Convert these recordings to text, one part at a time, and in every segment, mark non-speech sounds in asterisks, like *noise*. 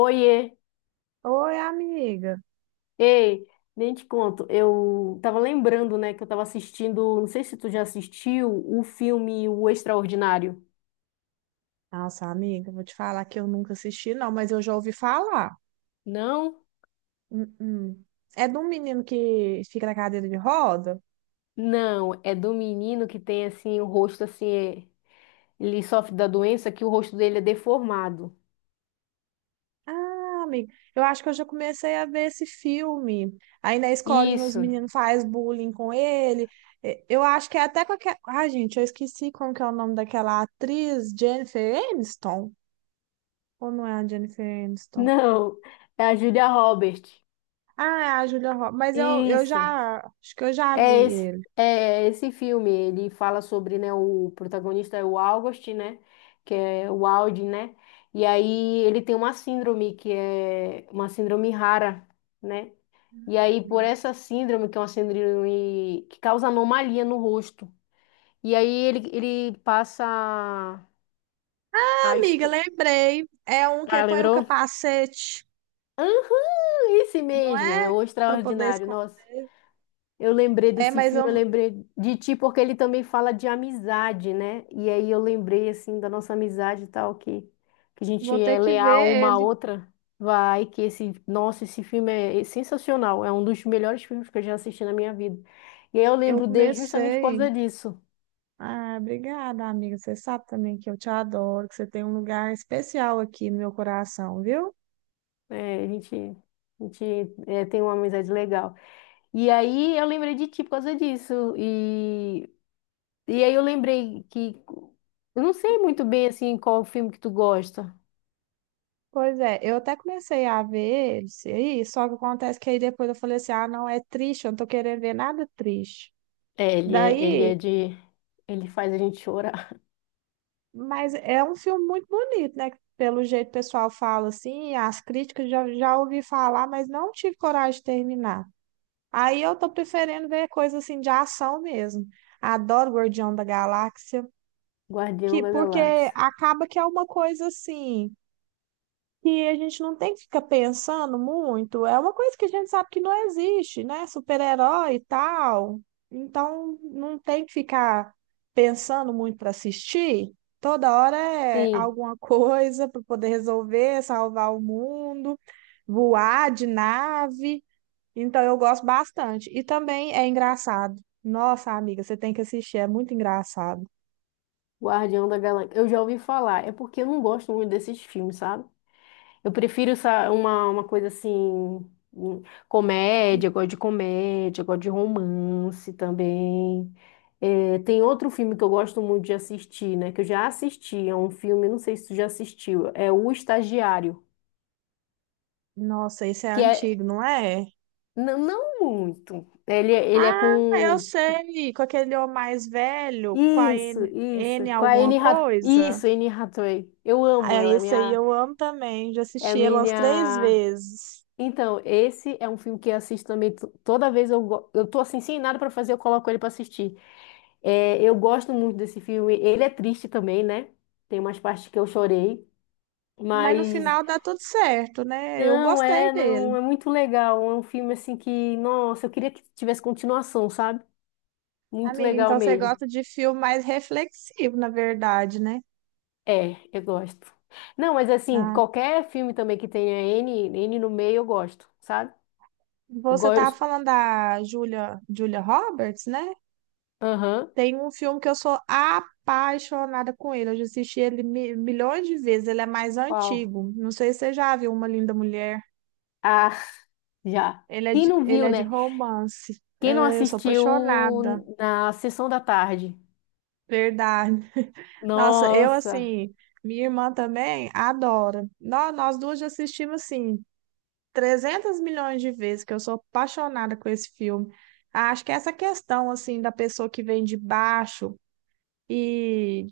Oiê, Oi, amiga. ei, nem te conto. Eu tava lembrando, né, que eu tava assistindo, não sei se tu já assistiu o filme O Extraordinário. Nossa, amiga, vou te falar que eu nunca assisti, não, mas eu já ouvi falar. Não? Hum, hum. É de um menino que fica na cadeira de roda? Não, é do menino que tem assim o rosto assim, ele sofre da doença que o rosto dele é deformado. Ah, amiga, eu acho que eu já comecei a ver esse filme. Aí na escolinha os Isso. meninos fazem bullying com ele. Eu acho que é até com aquela. Ah, gente, eu esqueci como que é o nome daquela atriz, Jennifer Aniston. Ou não é a Jennifer Aniston? Não, é a Julia Roberts. Ah, é a Julia Roberts. Mas eu Isso. já. Acho que eu já vi É esse, ele. é é esse filme, ele fala sobre, né, o protagonista é o August, né, que é o Audi, né, e aí ele tem uma síndrome que é uma síndrome rara, né, e aí por essa síndrome, que é uma síndrome que causa anomalia no rosto, e aí ele passa a Amiga, estu... lembrei. É um que Ah, põe o lembrou? capacete, Aham, esse não mesmo, é é? o Para poder Extraordinário, esconder. nossa. Eu lembrei É, desse mas eu filme, eu lembrei de ti, porque ele também fala de amizade, né? E aí eu lembrei, assim, da nossa amizade e tal, que a gente vou ter é que leal ver uma à ele. outra. Vai, que esse, nossa, esse filme é sensacional, é um dos melhores filmes que eu já assisti na minha vida. E aí eu Eu lembro dele justamente por comecei. causa disso. Ah, obrigada, amiga. Você sabe também que eu te adoro, que você tem um lugar especial aqui no meu coração, viu? É, a gente é, tem uma amizade legal. E aí eu lembrei de ti por causa disso. E aí eu lembrei que. Eu não sei muito bem, assim, qual o filme que tu gosta. Pois é, eu até comecei a ver esse aí, só que acontece que aí depois eu falei assim: ah, não, é triste, eu não tô querendo ver nada triste. É, ele é Daí de. Ele faz a gente chorar. Mas é um filme muito bonito, né? Pelo jeito o pessoal fala assim, as críticas já, já ouvi falar, mas não tive coragem de terminar. Aí eu tô preferindo ver coisa assim de ação mesmo. Adoro Guardião da Galáxia, *laughs* Guardião que da porque Galáxia. acaba que é uma coisa assim, que a gente não tem que ficar pensando muito. É uma coisa que a gente sabe que não existe, né? Super-herói e tal. Então, não tem que ficar pensando muito para assistir. Toda hora é Sim, alguma *laughs* coisa para poder resolver, salvar o mundo, voar de nave. Então, eu gosto bastante. E também é engraçado. Nossa, amiga, você tem que assistir, é muito engraçado. Guardião da Galáxia. Eu já ouvi falar. É porque eu não gosto muito desses filmes, sabe? Eu prefiro essa, uma coisa assim. hum, Comédia, eu gosto de comédia, eu gosto de romance também. É, tem outro filme que eu gosto muito de assistir, né? Que eu já assisti. É um filme, não sei se tu já assistiu. É O Estagiário. Nossa, esse é Que é. antigo, não é? Não muito. Ele é Ah, eu com. sei, com aquele homem mais velho, com a Isso, N isso. Com a alguma Anne Hath... coisa. Isso, Anne Hathaway. Eu amo Ah, ela, esse aí eu amo também, já é a assisti ele umas 3 minha... vezes. Então, esse é um filme que eu assisto também toda vez eu tô assim sem nada pra fazer, eu coloco ele pra assistir. É, eu gosto muito desse filme. Ele é triste também, né? Tem umas partes que eu chorei, Mas no mas final dá tudo certo, né? Eu não gostei é, dele. não é muito legal. É um filme assim que, nossa, eu queria que tivesse continuação, sabe? Muito Amiga, legal então você mesmo. gosta de filme mais reflexivo, na verdade, né? É, eu gosto. Não, mas assim, Ah, qualquer filme também que tenha N, N no meio, eu gosto, sabe? Eu você tava gosto. falando da Julia Roberts, né? Aham. Tem um filme que eu sou apaixonada com ele. Eu já assisti ele milhões de vezes. Ele é mais Qual? antigo. Não sei se você já viu Uma Linda Mulher. Ah, *laughs* já. Quem não Ele viu, é de né? romance. Quem não É, eu sou assistiu apaixonada. na sessão da tarde? Verdade. Nossa, eu Nossa. assim, minha irmã também adora. Nós duas já assistimos assim 300 milhões de vezes, que eu sou apaixonada com esse filme. Acho que essa questão assim da pessoa que vem de baixo e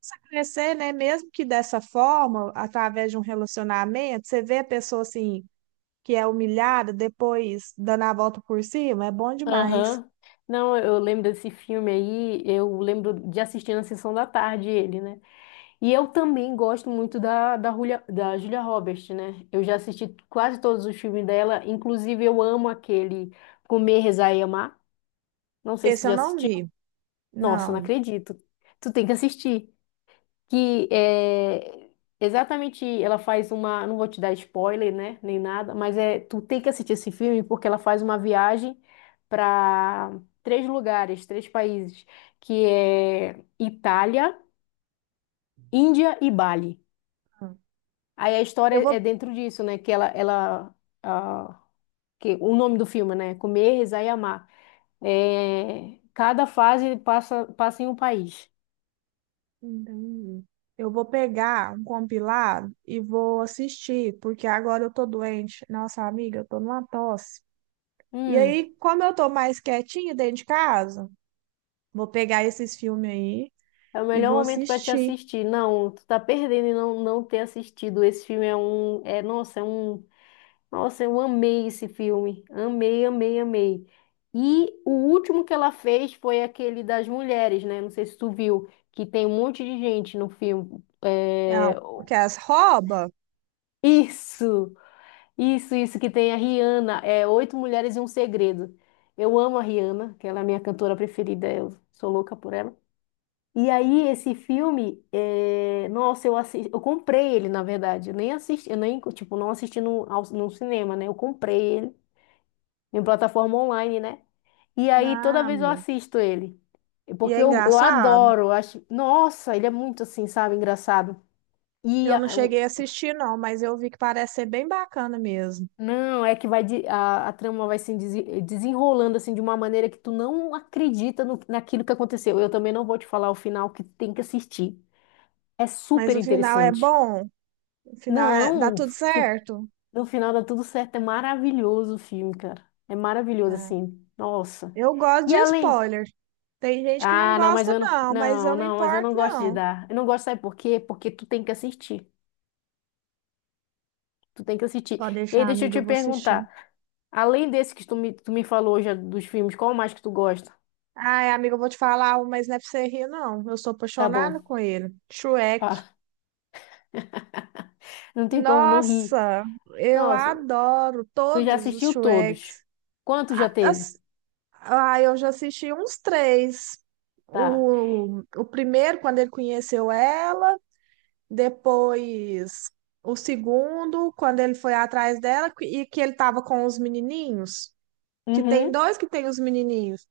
começa a crescer, né? Mesmo que dessa forma, através de um relacionamento, você vê a pessoa assim, que é humilhada, depois dando a volta por cima, é bom demais. Aham. Não, eu lembro desse filme aí, eu lembro de assistir na sessão da tarde ele, né? E eu também gosto muito da Julia Roberts, né? Eu já assisti quase todos os filmes dela, inclusive eu amo aquele Comer, Rezar e Amar. Não sei se Esse tu eu já não assistiu. vi. Nossa, não Não. acredito. Tu tem que assistir. Que é exatamente, ela faz uma. Não vou te dar spoiler, né? Nem nada, mas é, tu tem que assistir esse filme porque ela faz uma viagem para três lugares, três países, que é Itália, Índia e Bali. Aí a Eu história vou, é dentro disso, né? Que ela, ah, que o nome do filme, né? Comer, Rezar e Amar. É, cada fase passa em um país. eu vou pegar um compilado e vou assistir, porque agora eu tô doente. Nossa, amiga, eu tô numa tosse. E Hum, aí, como eu tô mais quietinha dentro de casa, vou pegar esses filmes aí é o e melhor vou momento para te assistir. assistir. Não, tu tá perdendo em não ter assistido. Esse filme é um, é, nossa, é um, nossa, eu amei esse filme. Amei, amei, amei. E o último que ela fez foi aquele das mulheres, né? Não sei se tu viu, que tem um monte de gente no filme. É, É, porque as rouba? isso! Isso, que tem a Rihanna, é Oito Mulheres e um Segredo. Eu amo a Rihanna, que ela é a minha cantora preferida, eu sou louca por ela. E aí, esse filme, é, nossa, eu assisti, eu comprei ele, na verdade. Eu nem assisti, eu nem, tipo, não assisti no cinema, né? Eu comprei ele em plataforma online, né? E aí, toda Não, vez eu amiga. assisto ele. E Porque é eu engraçado. adoro, eu acho. Nossa, ele é muito assim, sabe, engraçado. E Eu não cheguei a assistir, não, mas eu vi que parece ser bem bacana mesmo. não, é que a trama vai se desenrolando assim de uma maneira que tu não acredita naquilo que aconteceu. Eu também não vou te falar o final que tem que assistir. É Mas super o final é interessante. bom, o final dá Não, tudo certo. no final dá tudo certo. É maravilhoso o filme, cara. É maravilhoso É. assim. Nossa. Eu gosto E de além? spoiler. Tem gente que não Ah, não, mas gosta, eu não, não, mas não, eu não não, mas eu importo, não gosto de não. dar. Eu não gosto, sabe por quê? Porque tu tem que assistir. Tu tem que assistir. Pode E aí, deixar, deixa eu amiga, te eu vou assistir. perguntar. Além desse que tu me falou já dos filmes, qual mais que tu gosta? Ai, amiga, eu vou te falar, um, mas não é pra você rir, não. Eu sou Tá apaixonada bom. com ele. Shrek. Fala. *laughs* Não tem como não rir. Nossa, eu Nossa, adoro tu já todos os assistiu todos. Shreks. Quantos já A- as- teve? Ah, eu já assisti uns três. Tá. O primeiro, quando ele conheceu ela, depois o segundo, quando ele foi atrás dela, e que ele tava com os menininhos, que tem Uhum. dois que tem os menininhos,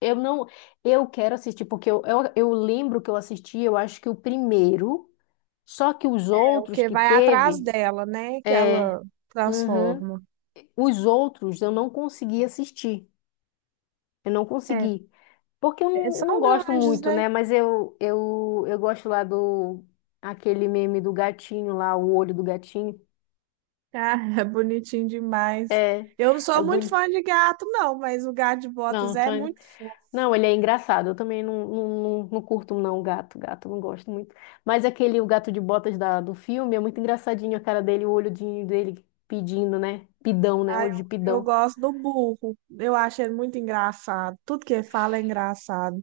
Eu não. Eu quero assistir, porque eu lembro que eu assisti, eu acho que o primeiro, só que os é o outros que que vai atrás teve. dela, né? Que É. ela Uhum. transforma. Os outros eu não consegui assistir. Eu não É, consegui. Porque eu é, não são gosto grandes, muito, né? né? Mas eu gosto lá do... Aquele meme do gatinho lá, o olho do gatinho. Ah, *laughs* é bonitinho demais. É, Eu não sou é muito bonito. fã de gato, não, mas o gato de botas Não, é tô... indo- muito. não, ele é engraçado. Eu também não curto, não, gato. Gato, não gosto muito. Mas aquele, o gato de botas da, do filme, é muito engraçadinho a cara dele, o olhodinho dele pedindo, né? Pidão, né? Ah, Olho de eu pidão. gosto do burro. Eu acho ele muito engraçado. Tudo que ele fala é engraçado.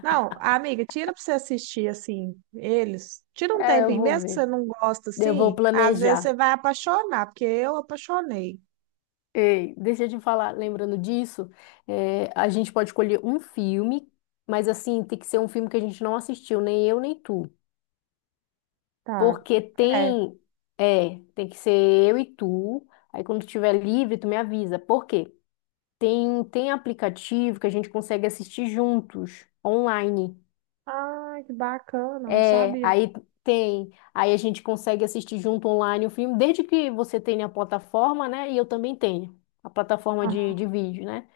Não, amiga, tira pra você assistir, assim, eles. Tira um É, eu tempinho, vou mesmo que ver. você não gosta, Eu vou assim, às vezes você planejar. vai apaixonar, porque eu apaixonei. Ei, deixa eu te falar, lembrando disso, a gente pode escolher um filme, mas assim, tem que ser um filme que a gente não assistiu, nem eu nem tu. Tá, Porque é. tem que ser eu e tu. Aí quando tiver livre, tu me avisa. Por quê? Tem aplicativo que a gente consegue assistir juntos, online. Ai, que bacana, não É, sabia. aí tem. Aí a gente consegue assistir junto online o filme, desde que você tenha a plataforma, né? E eu também tenho a plataforma de Aham, vídeo, né?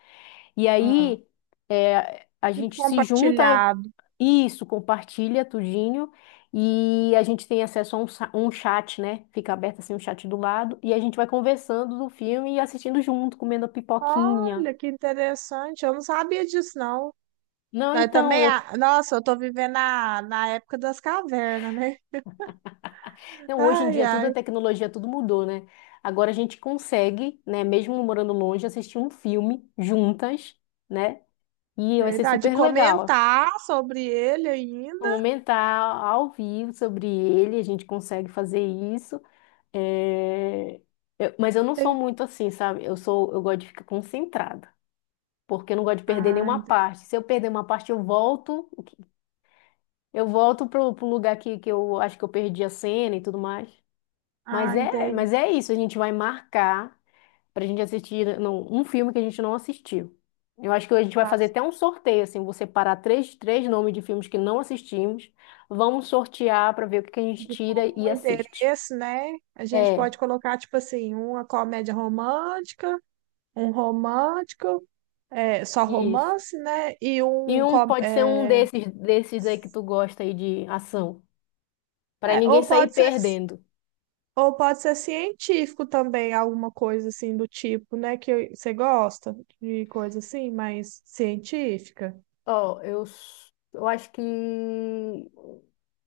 E aham. aí a Tipo gente se junta, compartilhado. isso, compartilha tudinho, e a gente tem acesso a um chat, né? Fica aberto assim um chat do lado, e a gente vai conversando do filme e assistindo junto, comendo a pipoquinha. Olha, que interessante, eu não sabia disso, não. Não, Mas então, também, eu, nossa, eu tô vivendo na época das cavernas, né? não, hoje em Ai, dia tudo é ai. tecnologia, tudo mudou, né? Agora a gente consegue, né, mesmo morando longe, assistir um filme juntas, né? E vai ser Verdade. super legal. Comentar sobre ele ainda. Comentar ao vivo sobre ele, a gente consegue fazer isso. É, mas eu não sou Tem... muito assim, sabe? Eu gosto de ficar concentrada, porque eu não gosto de perder Ah, nenhuma entendi. parte. Se eu perder uma parte, eu volto pro lugar que eu acho que eu perdi a cena e tudo mais. Ah, Mas é, mas entendi. é isso, a gente vai marcar pra gente assistir né, não, um filme que a gente não assistiu. Eu acho que a gente vai Tá fazer até certo. um sorteio, assim, vou separar três nomes de filmes que não assistimos, vamos sortear pra ver o que que a gente De tira comum e assiste. interesse, né? A gente É, pode colocar, tipo assim, uma comédia romântica, um romântico, é, só isso. romance, né? E E um. um Com- pode ser um É, desses aí que tu gosta aí de ação, pra é, ninguém sair perdendo. ou pode ser científico também, alguma coisa assim do tipo, né? Que você gosta de coisa assim, mais científica. Ó, eu acho que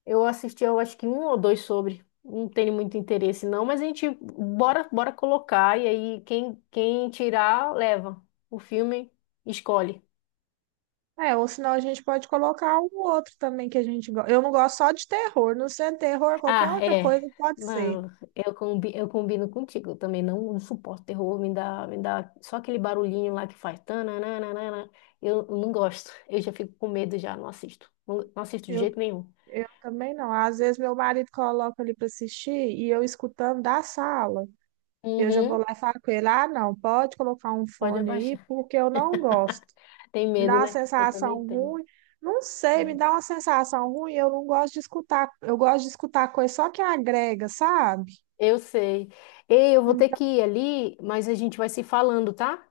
eu assisti eu acho que um ou dois sobre. Não tenho muito interesse não, mas a gente bora colocar e aí quem tirar leva. O filme escolhe. É, ou senão a gente pode colocar um outro também que a gente gosta. Eu não gosto só de terror, não sendo terror, qualquer Ah, outra é. coisa pode ser. Não, eu combino contigo. Eu também não suporto terror, me dá só aquele barulhinho lá que faz. Tananana. Eu não gosto. Eu já fico com medo já, não assisto. Não, não assisto de Eu, jeito nenhum. eu também não. Às vezes meu marido coloca ali para assistir e eu escutando da sala. Eu já vou Uhum, lá e falo com ele: ah, não, pode colocar um pode fone aí, abaixar. porque eu não gosto. *laughs* Tem Me dá medo, uma né? Eu também sensação tenho. ruim. Não sei, me É, dá uma sensação ruim. Eu não gosto de escutar. Eu gosto de escutar coisa só que agrega, sabe? eu sei. Ei, eu vou ter Então, que ir ali, mas a gente vai se falando, tá?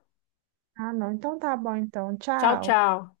ah, não. Então tá bom, então. Tchau, Tchau. tchau.